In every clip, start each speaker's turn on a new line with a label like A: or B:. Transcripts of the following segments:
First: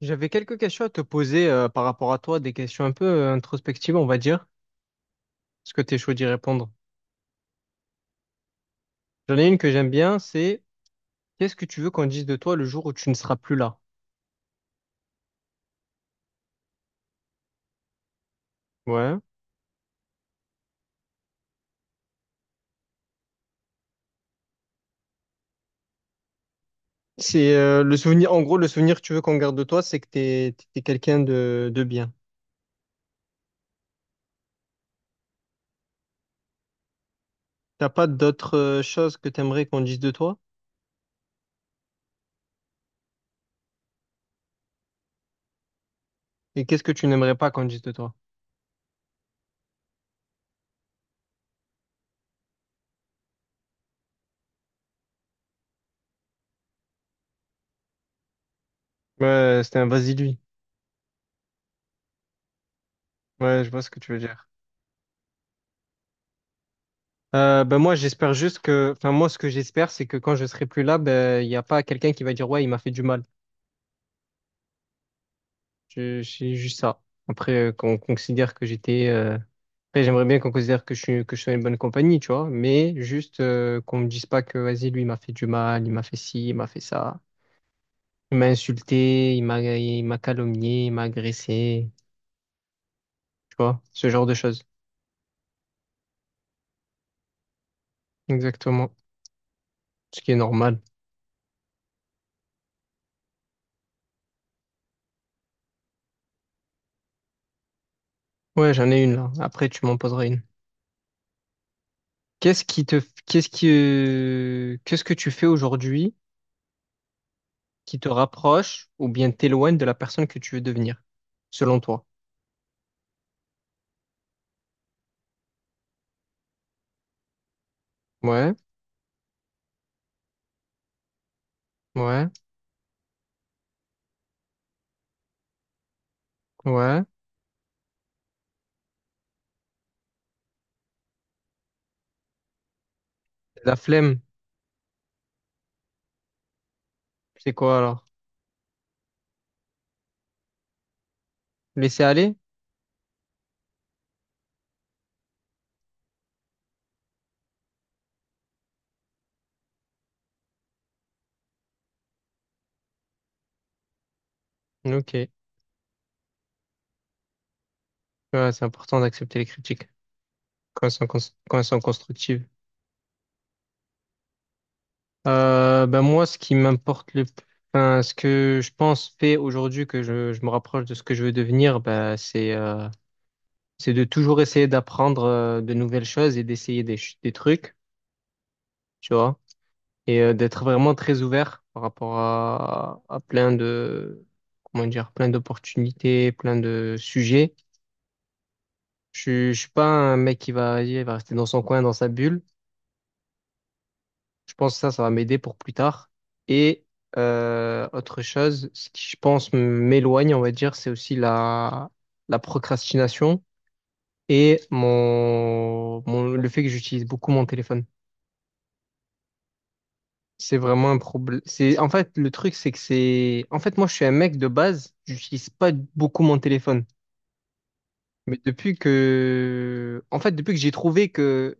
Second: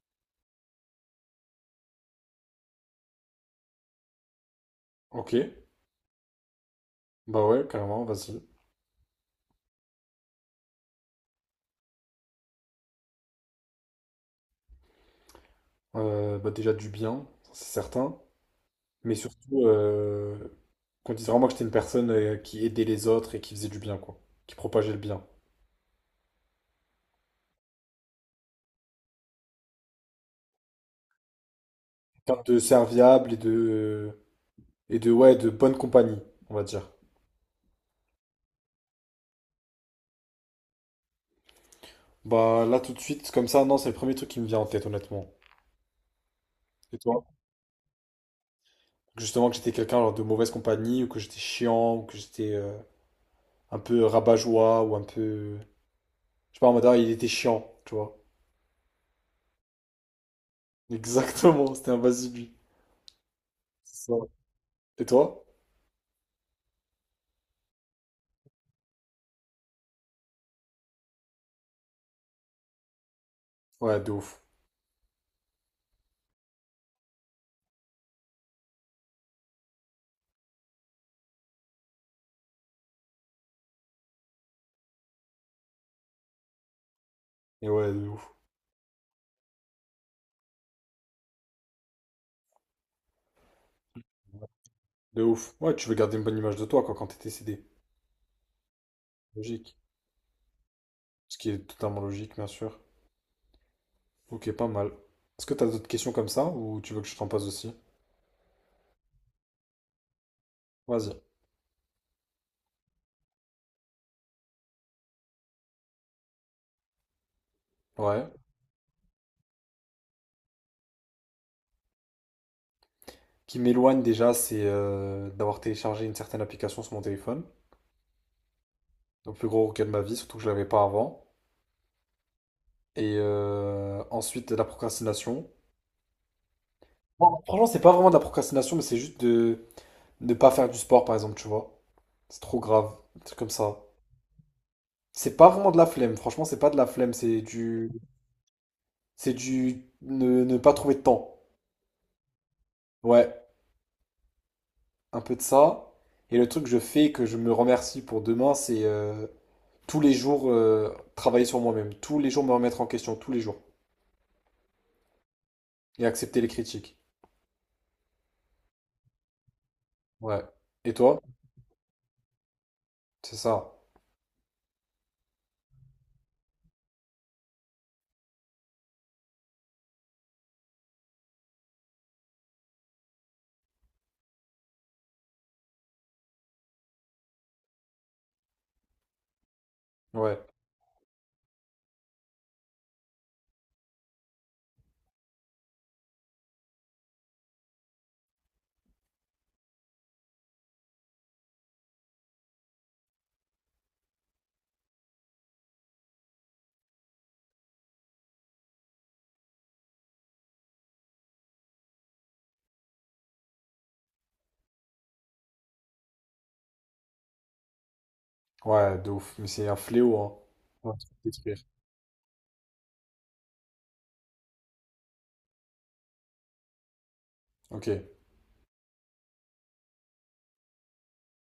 A: J'avais quelques questions à te poser par rapport à toi, des questions un peu introspectives, on va dire.
B: Ok,
A: Est-ce que tu es chaud d'y répondre?
B: bah ouais, carrément, vas-y.
A: J'en ai une que j'aime bien, c'est qu'est-ce que tu veux qu'on dise de toi le jour où tu ne seras plus là?
B: Bah déjà du bien, ça, c'est certain. Mais
A: Ouais.
B: surtout, qu'on dise vraiment que j'étais une personne qui aidait les autres et qui faisait du bien, quoi. Qui propageait le bien.
A: C'est le souvenir, en gros, le souvenir que tu veux qu'on garde de toi, c'est que t'es quelqu'un de bien.
B: Quelqu'un de serviable et de... Et de, ouais, de bonne compagnie, on va dire.
A: T'as pas d'autres choses que t'aimerais qu'on dise de toi?
B: Bah là, tout de suite, comme ça, non, c'est le premier truc qui me vient en tête, honnêtement.
A: Et qu'est-ce que
B: Et
A: tu
B: toi?
A: n'aimerais pas qu'on dise de toi?
B: Justement, que j'étais quelqu'un genre, de mauvaise compagnie, ou que j'étais chiant, ou que j'étais un peu rabat-joie, ou un peu... Je sais pas, en mode, ah, il était chiant, tu vois.
A: Ouais, c'était un vas-y lui.
B: Exactement, c'était un vas-y, lui.
A: Ouais, je vois ce que
B: C'est
A: tu
B: ça.
A: veux dire.
B: Et toi?
A: Ben moi, j'espère juste que, enfin moi, ce que j'espère, c'est que quand je serai plus là, ben il n'y a pas quelqu'un qui va dire ouais, il m'a fait du mal.
B: Ouais, de ouf.
A: Je, c'est juste ça. Après, qu'on considère que j'étais. Après, j'aimerais bien qu'on considère que je suis dans une bonne compagnie, tu vois. Mais juste qu'on me dise pas que, vas-y, lui, il m'a fait du mal, il m'a fait ci, il m'a fait ça.
B: Et ouais, de ouf.
A: Il m'a insulté, il m'a calomnié, il m'a agressé. Tu vois, ce genre de choses.
B: De ouf. Ouais, tu veux garder une bonne image de toi, quoi, quand t'es décédé.
A: Exactement.
B: Logique.
A: Ce qui est normal.
B: Ce qui est totalement logique, bien sûr. Ok, pas mal. Est-ce que t'as d'autres questions comme ça, ou tu veux que je t'en pose aussi?
A: Ouais, j'en ai une là. Après, tu m'en poseras une.
B: Vas-y.
A: Qu'est-ce que tu fais aujourd'hui qui te
B: Ouais.
A: rapproche ou bien t'éloigne de la personne que tu veux devenir, selon toi?
B: Qui m'éloigne déjà, c'est d'avoir téléchargé une certaine application sur mon téléphone.
A: Ouais.
B: Donc, le plus gros regret de ma vie, surtout que je l'avais pas avant.
A: Ouais,
B: Et ensuite, la procrastination.
A: ouais.
B: Bon, franchement, c'est pas vraiment de la procrastination, mais c'est juste de ne pas faire du sport, par exemple, tu vois. C'est trop grave. Un truc comme
A: La
B: ça.
A: flemme,
B: C'est pas vraiment de la flemme, franchement, c'est pas de la flemme,
A: c'est quoi alors?
B: c'est du ne pas trouver de temps.
A: Laisser aller?
B: Ouais, un peu de ça. Et le truc que je fais, que je me remercie pour demain, c'est tous les jours travailler sur moi-même, tous les jours me remettre en question, tous les jours,
A: Ok.
B: et accepter les critiques.
A: Ouais, c'est important d'accepter les critiques
B: Ouais.
A: quand elles
B: Et toi?
A: quand elles sont constructives.
B: C'est ça.
A: Ben moi, ce qui m'importe le plus, enfin, ce que je pense fait aujourd'hui que je me rapproche de ce que je veux devenir, ben, c'est de toujours essayer d'apprendre de nouvelles choses et d'essayer des trucs, tu vois, et
B: Ouais.
A: d'être vraiment très ouvert par rapport à plein comment dire, plein d'opportunités, plein de sujets. Je suis pas un mec qui va, vas-y, il va rester dans son coin, dans sa bulle. Je pense que ça va m'aider pour plus tard. Et autre chose, ce qui, je pense, m'éloigne, on va dire, c'est aussi la procrastination et le fait que j'utilise beaucoup mon téléphone.
B: Ouais, de ouf, mais c'est un fléau, hein.
A: C'est vraiment
B: Ouais,
A: un
B: tu peux te
A: problème.
B: détruire.
A: C'est, en fait, le truc, c'est que c'est, en fait, moi, je suis un mec de base, j'utilise pas beaucoup mon téléphone.
B: Ok. Ouais,
A: Mais depuis que, en fait, depuis que j'ai trouvé que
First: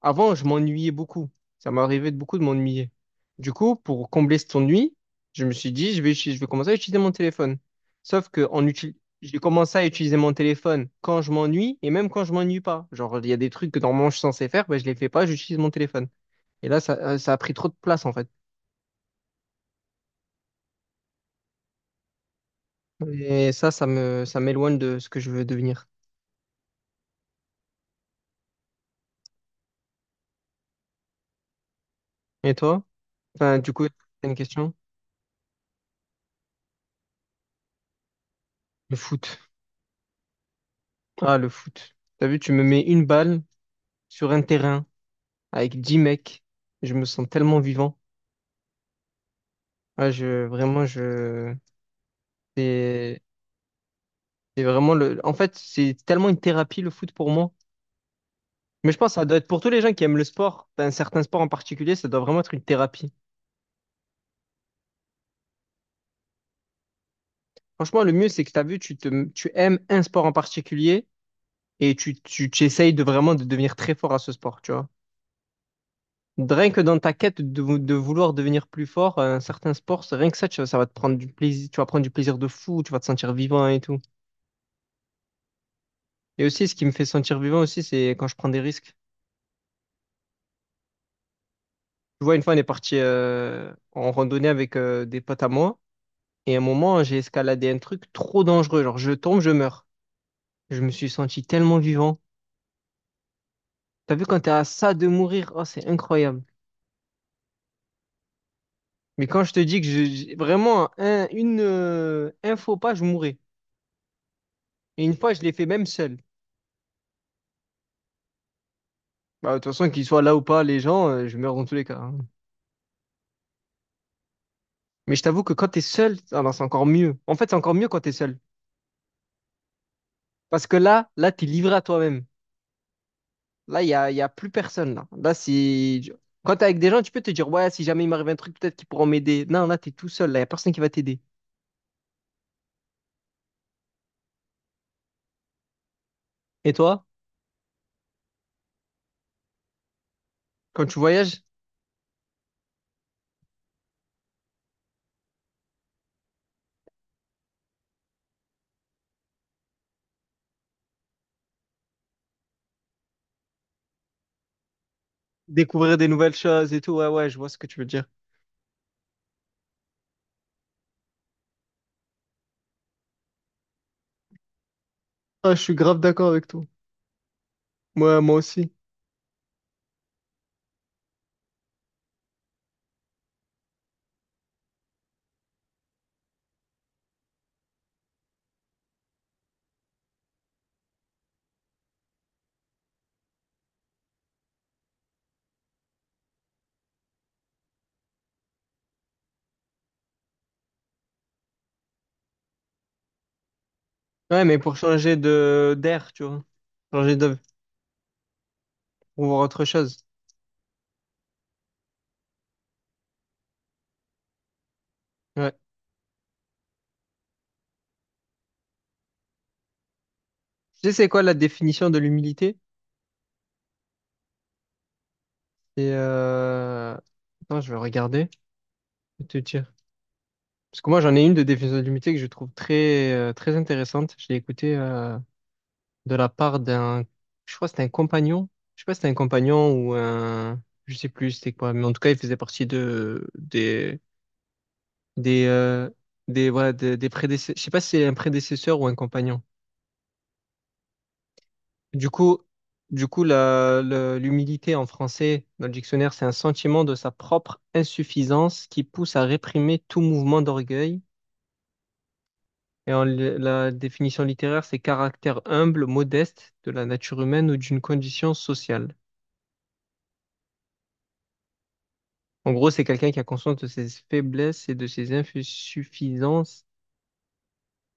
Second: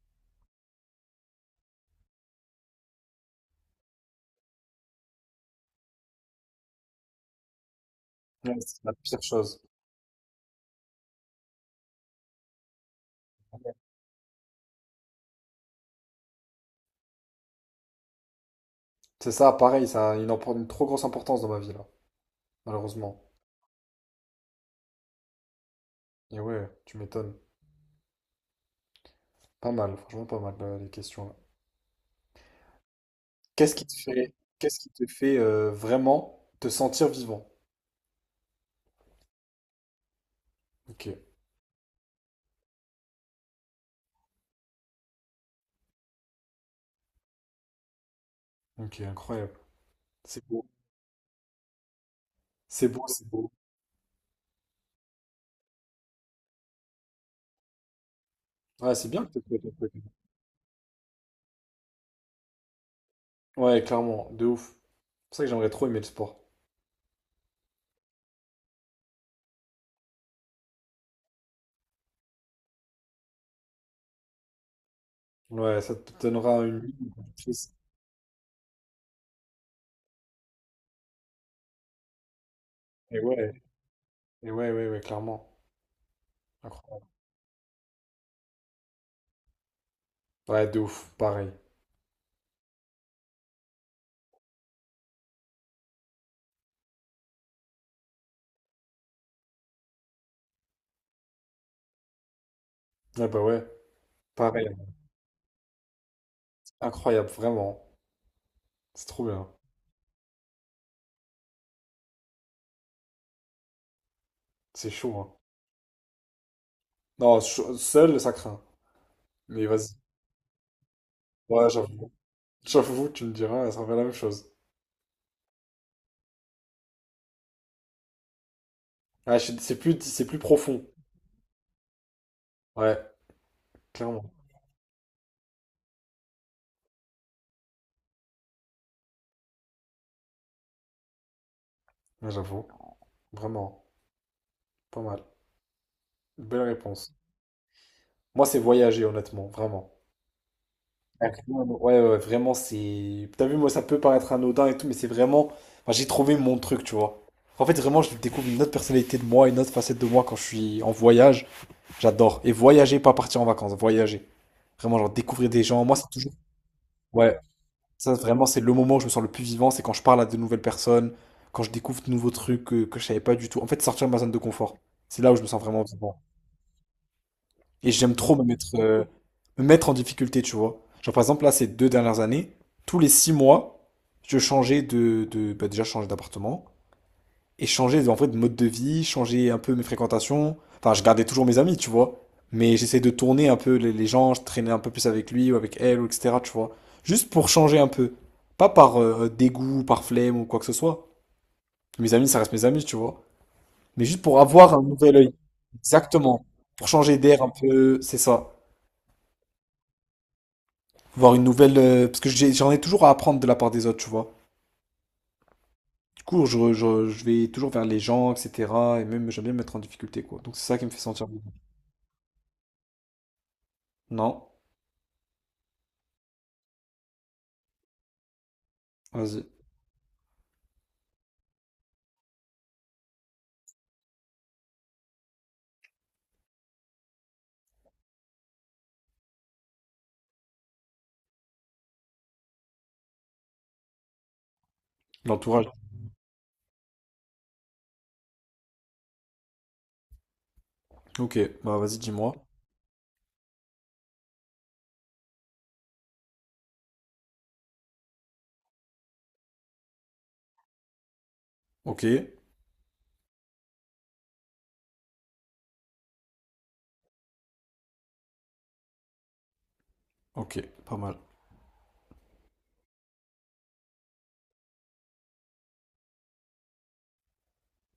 A: avant, je m'ennuyais beaucoup. Ça m'arrivait de beaucoup de m'ennuyer. Du coup, pour combler cet ennui, je me suis dit, je vais commencer à utiliser mon téléphone. Sauf que en
B: c'est la
A: util-
B: pire
A: j'ai
B: chose.
A: commencé à utiliser mon téléphone quand je m'ennuie et même quand je m'ennuie pas. Genre, il y a des trucs que normalement je suis censé faire, ben, je les fais pas, j'utilise mon téléphone. Et là, ça, ça a pris trop de place en fait.
B: C'est ça, pareil, ça a une, une trop grosse importance dans ma vie, là, malheureusement.
A: Et ça, ça m'éloigne de ce que je veux devenir.
B: Et ouais, tu m'étonnes. Pas mal, franchement pas mal les questions là.
A: Et toi? Enfin, du
B: Qu'est-ce
A: coup,
B: qui te
A: t'as
B: fait,
A: une question?
B: qu'est-ce qui te fait vraiment te sentir vivant?
A: Le foot.
B: Ok,
A: Ah, le foot. T'as vu, tu me mets une balle sur un terrain, avec 10 mecs. Je me sens tellement vivant.
B: ok, incroyable.
A: Ouais, je,
B: C'est beau,
A: vraiment, je,
B: c'est beau,
A: c'est
B: c'est beau.
A: en fait, c'est tellement une thérapie le foot pour moi. Mais
B: Ouais,
A: je pense
B: c'est
A: que ça
B: bien que
A: doit
B: t'aies
A: être pour
B: trouvé
A: tous
B: ton
A: les gens
B: truc.
A: qui aiment le sport, un certain sport en particulier, ça doit vraiment être une thérapie.
B: Ouais, clairement, de ouf. C'est pour ça que j'aimerais trop aimer le sport.
A: Franchement, le mieux, c'est que tu as vu, tu aimes un sport en particulier et tu essayes de vraiment de devenir très fort à ce sport, tu vois.
B: Ouais, ça te donnera
A: Rien
B: une
A: que
B: vie
A: dans ta quête
B: motrice.
A: de vouloir devenir plus fort, à un certain sport, c'est rien que ça, tu vois, ça va te prendre du plaisir, tu vas prendre du plaisir de fou, tu vas te
B: Et
A: sentir
B: ouais,
A: vivant et tout.
B: et ouais, ouais, ouais, clairement.
A: Et aussi, ce qui me fait
B: Incroyable.
A: sentir vivant aussi, c'est quand je prends des risques.
B: Ouais, de ouf, pareil.
A: Tu vois, une fois, on est parti en randonnée avec des potes à moi. Et à un moment, j'ai escaladé un truc trop dangereux. Genre, je tombe, je meurs. Je me suis senti tellement vivant.
B: Ouais, bah ouais,
A: T'as vu quand t'es à
B: pareil.
A: ça de mourir, oh, c'est incroyable.
B: Incroyable, vraiment. C'est trop
A: Mais quand
B: bien.
A: je te dis que vraiment, un faux pas, je mourrais.
B: C'est
A: Et une
B: chaud,
A: fois,
B: hein.
A: je l'ai fait même seul.
B: Non, ch- seul, ça craint.
A: Bah, de
B: Mais
A: toute façon,
B: vas-y.
A: qu'ils soient là ou pas, les gens, je meurs dans
B: Ouais,
A: tous les cas,
B: j'avoue.
A: hein.
B: J'avoue, tu me diras, ça fait la même chose.
A: Mais je t'avoue que quand t'es seul, ah non, c'est encore mieux. En fait, c'est encore mieux quand t'es seul.
B: Ah, c'est plus
A: Parce que
B: profond.
A: là, t'es livré à toi-même.
B: Ouais,
A: Là, il y
B: clairement.
A: a plus personne. Là, là si... Quand tu avec des gens, tu peux te dire, ouais, si jamais il m'arrive un truc, peut-être qu'ils pourront m'aider. Non, là, tu es tout seul. Là, il n'y a personne qui va t'aider.
B: Ouais, j'avoue. Vraiment. Pas mal. Belle
A: Et toi,
B: réponse. Moi, c'est voyager, honnêtement. Vraiment.
A: quand tu
B: Ok.
A: voyages,
B: Ouais, ouais, vraiment, c'est. T'as vu, moi, ça peut paraître anodin et tout, mais c'est vraiment. Enfin, j'ai trouvé mon truc, tu vois. En fait, vraiment, je découvre une autre personnalité de moi, une autre facette de moi quand je suis en voyage. J'adore. Et voyager, pas partir en vacances, voyager. Vraiment, genre, découvrir des gens. Moi,
A: découvrir des
B: c'est
A: nouvelles
B: toujours.
A: choses et tout, ouais, ouais, je
B: Ouais.
A: vois ce que tu veux dire.
B: Ça, vraiment, c'est le moment où je me sens le plus vivant, c'est quand je parle à de nouvelles personnes, quand je découvre de nouveaux trucs que je savais pas du tout. En fait, sortir de ma zone de confort, c'est là où je me
A: Ah, je
B: sens
A: suis
B: vraiment
A: grave
B: vivant.
A: d'accord avec toi.
B: Et j'aime
A: Ouais, moi
B: trop
A: aussi.
B: me mettre en difficulté, tu vois. Genre, par exemple, là, ces 2 dernières années, tous les 6 mois, je changeais de bah, déjà, je changeais d'appartement et changer en fait de mode de vie, changer un peu mes fréquentations. Enfin, je gardais toujours mes amis, tu vois. Mais j'essaie de tourner un peu les gens, je traînais un peu plus avec lui ou avec elle, ou etc., tu vois. Juste pour changer un peu. Pas par dégoût, par flemme ou quoi que ce soit. Mes amis, ça reste mes amis, tu vois. Mais juste pour
A: Ouais, mais
B: avoir
A: pour
B: un
A: changer
B: nouvel œil.
A: de d'air, tu vois.
B: Exactement. Pour
A: Changer
B: changer
A: de...
B: d'air un peu, c'est ça.
A: pour voir autre chose.
B: Voir une nouvelle... parce que j'en ai toujours à apprendre de la part des autres, tu vois.
A: Ouais.
B: Du coup, je vais toujours vers les gens, etc. Et même, j'aime bien me mettre en difficulté, quoi. Donc c'est ça qui
A: Tu
B: me
A: sais,
B: fait
A: c'est quoi
B: sentir
A: la
B: bien.
A: définition de l'humilité?
B: Non.
A: et Euh... Attends, je vais regarder. Je vais te
B: Vas-y.
A: dire. Parce que moi, j'en ai une de définition de l'humilité que je trouve très intéressante. Je l'ai écoutée, de la part je crois que c'était un compagnon, je sais pas si c'était un compagnon ou un, je sais plus c'était quoi, mais en tout cas il faisait partie de des
B: L'entourage.
A: euh, des voilà des prédécesseurs, je sais pas si c'est un prédécesseur ou un compagnon.
B: Ok, bah vas-y,
A: Du
B: dis-moi.
A: coup, du coup, l'humilité en français dans le dictionnaire c'est un sentiment de sa propre insuffisance qui pousse à réprimer tout mouvement d'orgueil.
B: Ok,
A: Et la définition littéraire, c'est caractère humble, modeste de la nature humaine ou d'une condition sociale.
B: ok, pas mal.
A: En gros, c'est quelqu'un qui a conscience de ses faiblesses et de ses insuffisances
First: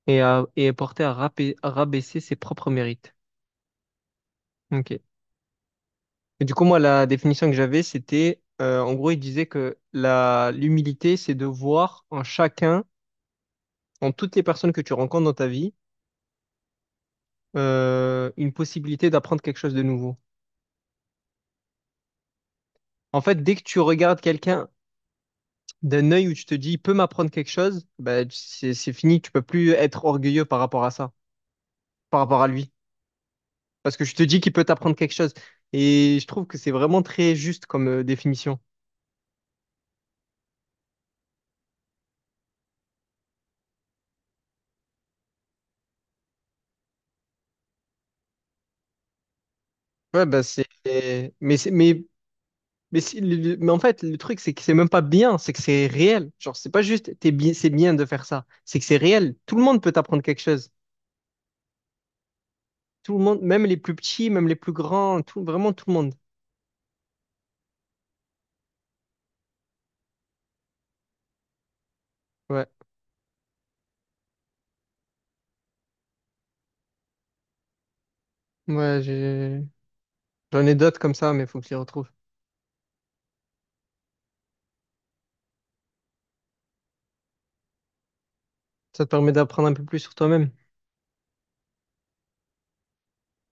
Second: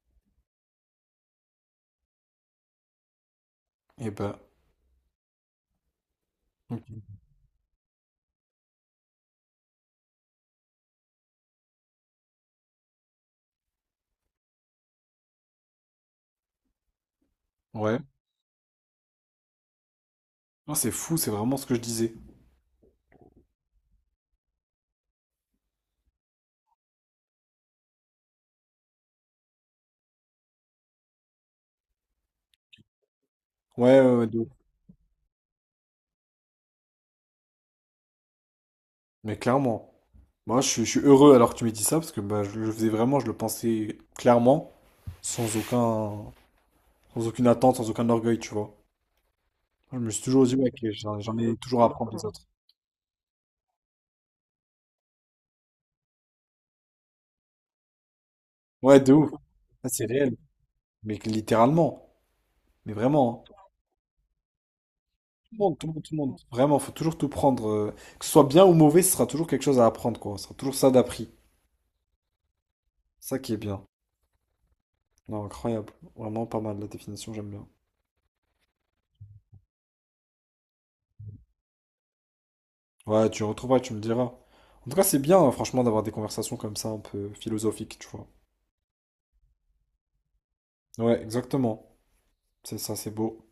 A: et est porté à rabaisser ses propres mérites.
B: Et ben,
A: Ok. Et du coup, moi, la
B: ok.
A: définition que j'avais, c'était, en gros, il disait que l'humilité, c'est de voir en chacun, en toutes les personnes que tu rencontres dans ta vie,
B: Ouais.
A: une possibilité d'apprendre quelque chose de nouveau.
B: Non, c'est fou, c'est vraiment ce que je disais.
A: En fait, dès que tu regardes quelqu'un d'un œil où tu te dis, il peut m'apprendre quelque chose, bah, c'est fini, tu peux plus être orgueilleux par rapport à ça, par rapport à lui. Parce
B: Ouais,
A: que je
B: ouais,
A: te
B: ouais, de
A: dis
B: ouf.
A: qu'il peut t'apprendre quelque chose. Et je trouve que c'est vraiment très juste comme définition.
B: Mais clairement, moi je suis heureux alors que tu m'aies dit ça parce que bah, je le faisais vraiment, je le pensais clairement, sans aucun, sans aucune attente, sans aucun orgueil, tu vois. Je me suis
A: Ouais, bah
B: toujours dit,
A: c'est.
B: ouais, que j'en
A: Mais,
B: ai
A: c'est-
B: toujours à
A: mais,
B: apprendre des autres.
A: mais en fait, le truc, c'est que c'est même pas bien, c'est que c'est réel. Genre, c'est pas juste, t'es bien, c'est bien de faire ça. C'est que c'est
B: Ouais, de ouf.
A: réel. Tout le monde
B: Ah,
A: peut
B: c'est
A: t'apprendre
B: réel.
A: quelque chose.
B: Mais que littéralement, mais
A: Tout le monde,
B: vraiment, hein.
A: même les plus petits, même les plus grands, tout,
B: Le
A: vraiment
B: monde,
A: tout
B: tout le
A: le
B: monde, tout
A: monde.
B: le monde. Vraiment, faut toujours tout prendre. Que ce soit bien ou mauvais, ce sera toujours quelque chose à apprendre, quoi. Ce sera toujours ça d'appris.
A: Ouais.
B: Ça qui est bien. Non, incroyable. Vraiment pas mal la définition, j'aime bien.
A: Ouais, j'ai- j'en ai d'autres comme ça, mais faut que je les retrouve.
B: Ouais, tu retrouveras, tu me diras. En tout cas, c'est bien, hein, franchement, d'avoir des conversations comme ça, un peu philosophiques, tu vois.
A: Ça te permet d'apprendre un peu plus sur toi-même.
B: Ouais, exactement. C'est ça, c'est beau.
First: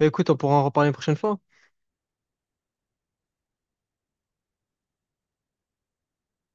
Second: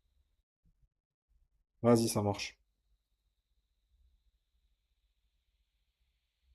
A: Bah, écoute, on pourra en reparler une prochaine fois.
B: Vas-y, ça marche.